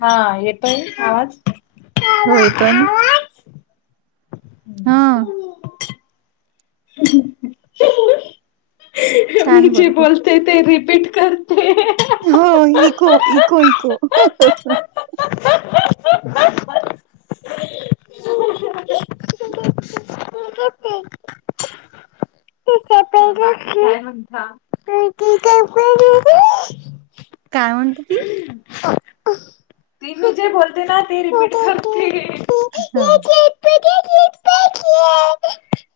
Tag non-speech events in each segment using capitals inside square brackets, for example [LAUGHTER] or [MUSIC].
हां येतोय आवाज? हो येतोय ना. हां मी छान जे बोलते. बोल ते ते रिपीट करते. हो इको. इको, इको [UNINTELLIGIBLE] हां [INAUDIBLE] काय म्हणते ती मी जे जे बोलते ना ते रिपीट करते. हो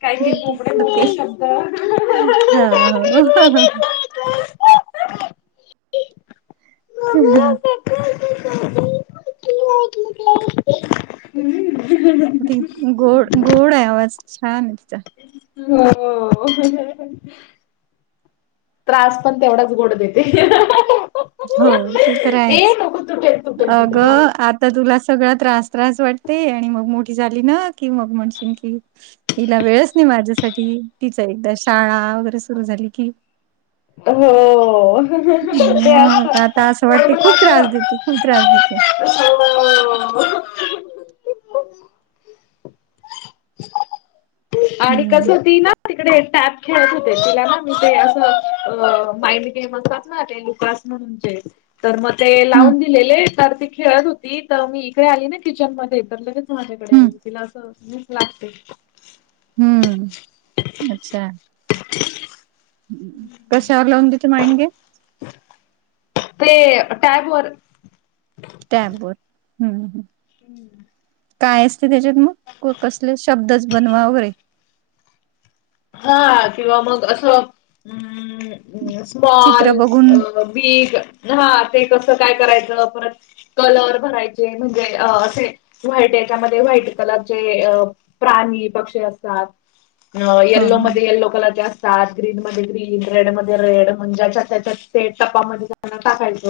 काय काय रिपीट बोबडे करते बोबडे हो हो शब्द हो [INAUDIBLE] गोड गोड आहे आवाज छान तिचा. हो त्रास पण तेवढाच गोड देते. हो ते तर ए आहेच. नको तुटेल तुटेल अग तुटेल हा. आ तर तुला सगळा त्रास त्रास वाटते आणि मग मोठी झाली ना कि मग म्हणशील की हिला वेळच नाही माझ्यासाठी तिच एकदा शाळा वगैरे सुरु झाली की. हो मग आता असं ते वाटते खूप त्रास देते खूप त्रास [UNINTELLIGIBLE] देते हो आणि कस हम्म ती ना तिकडे टॅप खेळत होते तिला ना मी ते अस माइंड गेम असतात ना ते लुकास म्हणून चेस तर मग ते हम्म लावून दिलेले, तर ती खेळत होती तर मी इकडे आली ना किचन मध्ये तर लगेच माझ्याकडे. हम्म तिला अस भूक लागते. हम्म अच्छा [INAUDIBLE] कशावर लावून देते माईंड गेम? ते टॅब वर. टॅब वर हम्म हम्म काय असत त्याच्यात मग कसले शब्दच बनवा होय. हां किंवा मग अस अ स्मॉल, चित्र बघून बिग हा ते कस काय करायच परत कलर भरायचे म्हणजे असे व्हाईट याच्यामध्ये व्हाईट कलरचे अ प्राणी, पक्षी असतात. हा हा येल्लोमध्ये यल्लो कलरचे असतात ग्रीन मध्ये ग्रीन रेड मध्ये रेड म्हण ज्याच्यात त्याच्यात ते टपामध्ये त्यांना टाकायच.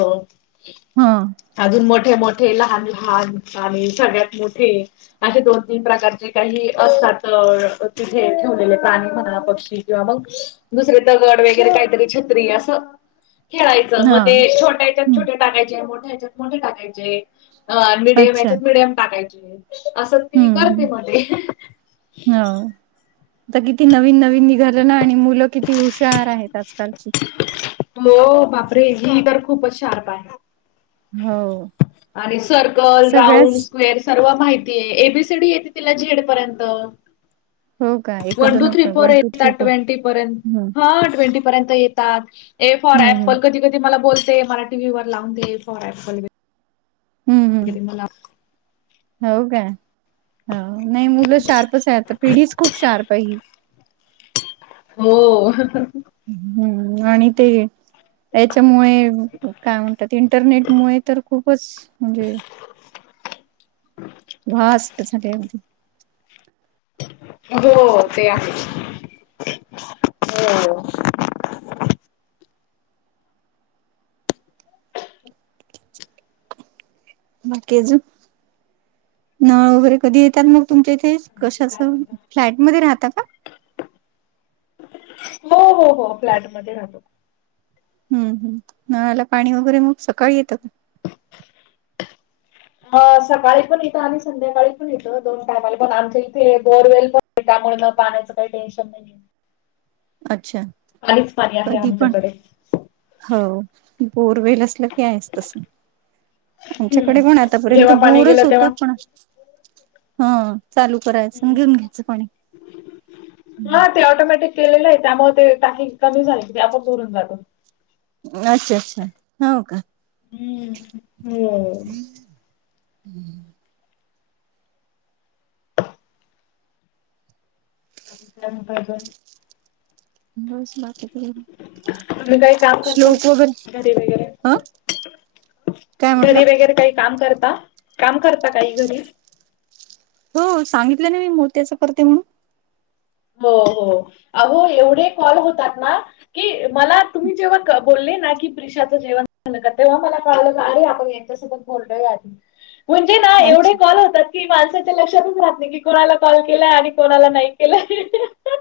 हं आजून मोठे मोठे लहान लहान आणि सगळ्यात मोठे असे दोन तीन प्रकारचे काही असतात तिथेे [UNINTELLIGIBLE] प्राणी म्हणा पक्षी किंवा मग दुसरे दगड वगैरे काहीतरी छत्री अस. खेळायच हा मग ते छोट्या ह्याच्यात हम्म छोटे टाकायचे मोठ्या ह्याच्यात मोठे टाकायचे. अ मिडियम अच्छा याच्यात मिडियम टाकायचे. अस ती हम्म करते हम्म मध्ये हो आता किती नवीन नवीन निघाल ना आणि मुल किती हुशार आहेत आजकालची हो बापरे ही तर खूपच शार्प आहे. हो. आणि सर्कल, सगळ्याच राऊंड, स्क्वेअर सर्व माहितीये एबीसीडी येते तिला झेड पर्यंत. हो का एक वन दोन two three four one two three येतात फोर ट्वेंटी पर्यंत. हम्म हा ट्वेंटी येतात फॉर हम्म हम्म अप्पल कधी कधी मला बोलते मला वीवर लावून दे फॉरल हम्म कधी हम्म मला हो काय नाही मुल शार्पच आहे आता, पिढीच खूप शार्प आहे. हो. हम्म आणि ते याच्यामुळे काय म्हणतात इंटरनेट मुळे तर खूपच म्हणजे फास्ट झालीये. हो ते आहे. हो बाकी अजून नळ वगैरे कधी येतात मग तुमच्या इथे कशाच काय म्हणता फ्लॅटमध्ये राहता का? हो हो हो फ्लॅटमध्ये राहतो. हम्म नळाला पाणी वगैरे मग सकाळी येत का? मग सकाळी पण येत आणि संध्याकाळी पण येत दोन टायमाला पण आमच्या इथे बोरवेल पण त्यामुळे मग पाण्याच काही टेन्शन नाही. का अच्छा आधीच पाणी आहे कधी पण आमच्याकडे. हो बोरवेल असल की आहेच तस हम्म आमच्याकडे पण आतापर्यंत जेव्हा पाणी गेलं बोरच होत. तेव्हा पण हा चालू करायच मग हम्म घेऊन घ्यायच पाणी. हा ते ऑटोमॅटिक केलेले आहे त्यामुळे ते टाकी कमी झाली की ते आपोआप भरून जात. अच्छा अच्छा हो का. हम्म हम्म हम्म. [INAUDIBLE] नंतर कर. बस बाकी काही नाही तुम्ही काही काम करता श्लोक वगैरे घरी वगैरे. ह काय म्हटलं घरी वगैरे काही काम करता काम करता काही घरी? हो सांगितल ना मी मोत्याच करते म्हणून. हो हो अहो एवढे कॉल होतात ना. की मला तुम्ही जेव्हा बोलले ना की दिशाच जेवण झाल का? तेव्हा मला कळाल का अरे आपण यांच्यासोबत बोललोय या आधी. म्हणजे ना एवढे अच्छा कॉल होतात. की माणसाच्या लक्षातच राहत नाही की कोणाला कॉल केलाय आणि कोणाला नाही केलाय.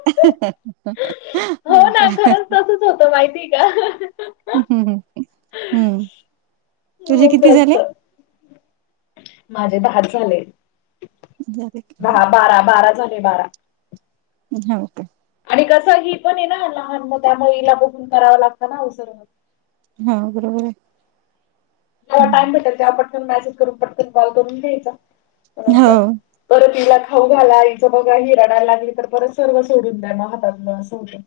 हो का. कस होत माहिती का. हम्म तुझे किती असं झाले? असतं. माझे दहाच झाले. झाले का? दहा बारा बारा झाले बारा. हो का? आणि कस ही पण आहे ना लहान मग त्यामुळेला बघून कराव लागत ना अवसर हां बरोबर आहे जेव्हा हम्म. टाइम भेटेल तेव्हा पटन मेसेज करून पटन कॉल करून घ्यायचा. हो [UNINTELLIGIBLE] परत तिला खाऊ घाला इच बघा हिच राडयला लागली तर परत सर्व सोडून द्या मग हातातल. अस होत.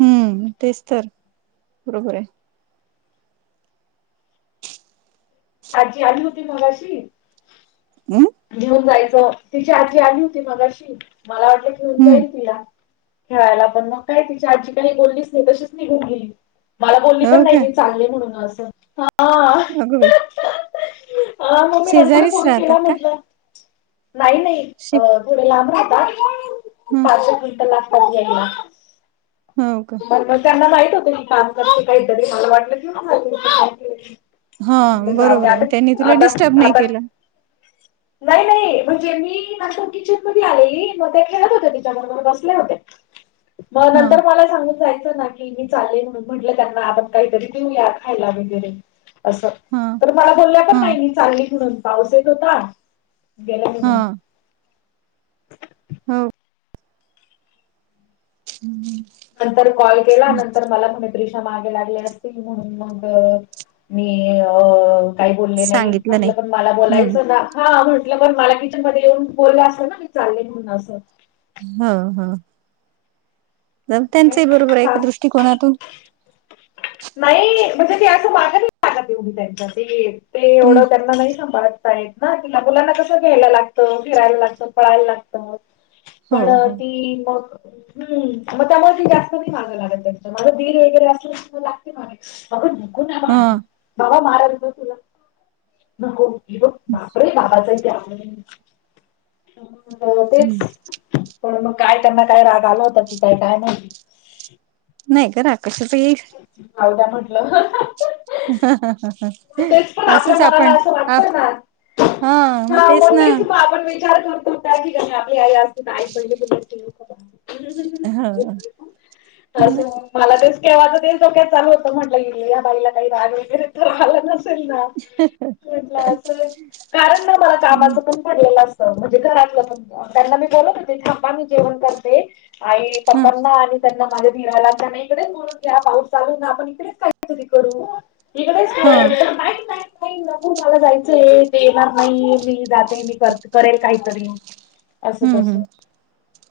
हम्म तेच तर बरोबर आहे. आजी आली होती मगाशी हम् घेऊन जायच. तिची आजी आली होती मागाशी मला वाटलं घेऊन हम्म जाईल तिला. खेळायला पण मग काय तिची आजी काही बोललीच नाही तशीच मी नीघून गेली मला बोलली पण हो नाही का मी चांगले म्हणून असलं आ अगं बई हा मग मी नंतर फोन राहतात केला का म्हटलं नाही नाही शे अ थोडे लांब राहतात ह पाचशे क्विंटल लागतात घ्यायला हो का मग त्यांना माहीत होतं की काम करते काहीतरी मला वाटलं की घेऊन जातील ते काहीतरी हा म्हणलं जाऊ बरोबर द्या आता आहे त्यांनी तुला आता डिस्टर्ब नाही आता केलं नाही नाही म्हणजे मी नंतर किचन मध्ये आलेली मग ते खेळत होते तिच्याबरोबर बसल्या होत्या मग हा नंतर मला सांगून जायचं ना की मी चालेल म्हटलं त्यांना आपण काहीतरी देऊया खायला वगैरे असं हा तर मला बोलल्या पण हा नाही मी चालली म्हणून पाऊस येत होता गेल्या हा म्हणून हम हम् हम नंतर कॉल केला नंतर मला म्हणे ञिशा मागे लागली असतील म्हणून मग मी अ काही बोलले नाही म्हटलं पण मला हम्म बोलायचं ना हा म्हटलं पण मला किचन मध्ये येऊन बोल असं ना मी चालले म्हणून असं हा हा त्यांचही बरोबर आहे एक सास दृष्टिकोनातून नाही म्हणजे ते असं मागत नाही एवढी त्याच्यात ते ते हम्म एवढं त्यांना नाही सांभळत शाळेत ना कि मुलांना कसं घ्यायला लागतं फिरायला लागत पळायला लागतं हो पण हो ती मग हम मग त्यामुळे ते जास्त नाही मागं लागत त्यांच्या माझं दीर वगैरे अस लागते मग लागते मागे अग नको ना हा बाळा बाबा मारत ना तुला नको ही बघ बापरे बाबाचा इ ते आणून तेच पण मग काय त्यांना काय राग आला होता की काय काय माहीती नाही ग राग कसाचां येईल जाऊ द्या म्हटलं ह ह ह ह तेच पण आपल्या मनाला असं वाटतं ना हा मग तेच मग आपण विचार करतो आपली आई पण असते तर आई पडले हा हा असं मला तेच केव्हाचं ते डोक्यात चालू होतं म्हटलं या बाईला काही राग वगैरे तर आला नाही तरी ना म्हटलं अस कारण ना मला कामाच पण पडलेलं असत म्हणजे घरातलं पण त्यांना मी बोलत होते थांबा मी जेवण करते आई पप्पांना आणि त्यांना माझ्या दिराला का नाही इकडेच बोलवुन घ्या पाऊस चालून ना आपण इकडेच काही तरी करू इकडेच हा नाही नाही नको मला जायचंय ते येणार नाही मी जाते ते मी कर करेल काहीतरी असं तसं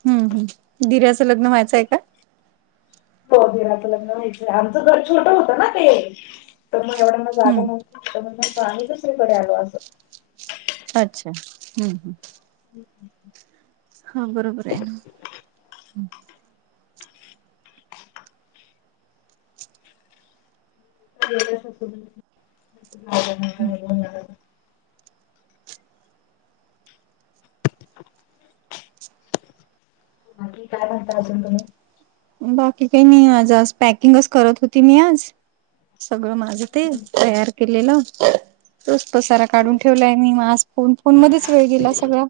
हम् हम् दिराचं लग्न व्हायचंय का हो दिराचं तर लग्न व्हाचंय आमचं घर छोटं होतं ना ते तर मग एवढ्यांना जागा हम्म न्हवती तर आम्ही दुसरीकडे आलो असं अच्छा हम्म हम् हम् हा बरोबर आहे ना [UNINTELLIGIBLE] बाकी काय म्हणता अजून तुम्ही बाकी काही नाही आज आज पॅकिंगच करत होती मी आज सगळ माझं ते तयार केलेलं तोच पसारा काढून ठेवलाय मी आज फोन फोन मध्येच वेळ गेला सगळा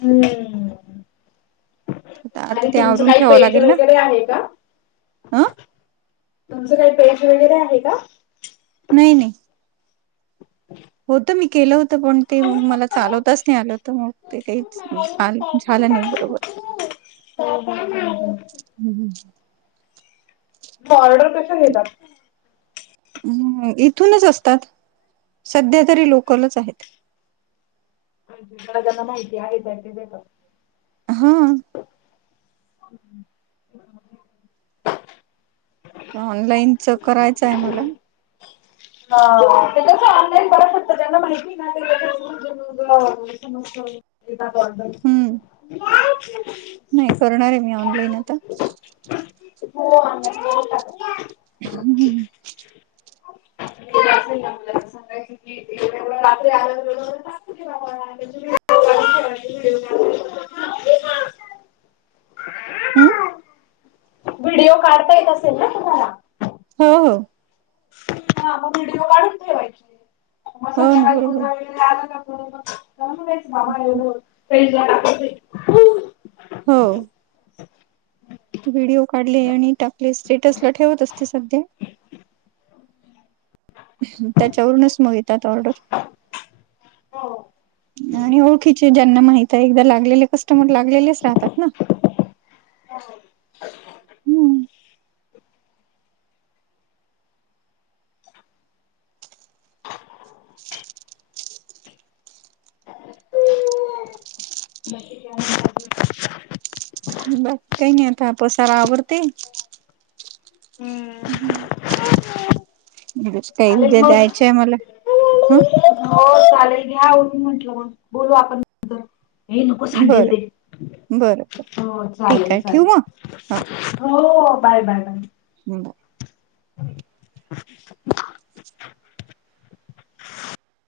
हम्म आता आणि ते तुमचं आवरून काही ठेवावं पेज लागेल ना वगैरे आहे का ह तुमचं काही पेज वगैरे आहे का नाही नाही होत मी केलं होतं पण ते मग मला चालवताच नाही आलं होत मग ते काहीच पा नी झाला नाही बरोबर हम्म हम्म. हो तु ऑर्डर कशा घेतात ह इथूनच असतात सध्या तरी लोकलच आहेत अजित दादांना माहिती आहेेत त्यांचे देतात हा हम् ऑनलाईनच करायचं आहे मला हा त्याच ऑनलाईन बघु शकत ज्यांना माहिती ना ते लोकं त्याच्या मागचं पिठाचं आॉडऀर हम्म. नाही करणार आहे मी ऑनलाईन आता हो ऑनलाइन वरचं टाकायचं हम्म काही असेल ना मला सांगायचं की बाकी आल सोडून [INAUDIBLE] हो व्हिडिओ काढता येत असेल ना तुम्हाला हो हो मग व्हिडिओ काढून ठेवायचे मग हो ना सध्याकाळी पु बरोबर. ते आल का बरोबर करते बाबा एवढं एवढं पेजला कापून ठेवते हो व्हिडिओ काढले आणि आपले स्टेटसला ठेवत असते सध्या त्याच्यावरूनच मग येतात ऑर्डर आणि ओळखीचे ज्यांना माहित आहे एकदा लागलेले कस्टमर लागलेलेच राहतात ना हो हम्म बाकी काय म्हणतात मग बाकी काही नाही आता हा पसारा आवरते हम्म बरेच काही चालेल उद्या मग. द्यायचं आहे मला हं हो चालेल घ्या आवरून म्हंटलं मग बोलू आपण नंतर हे नको सांडेल बरं ते बरं बरं हो ठीक चालेल आहे ठेवू मग हा चालेल हो बाय बाय बाय हड [INAUDIBLE]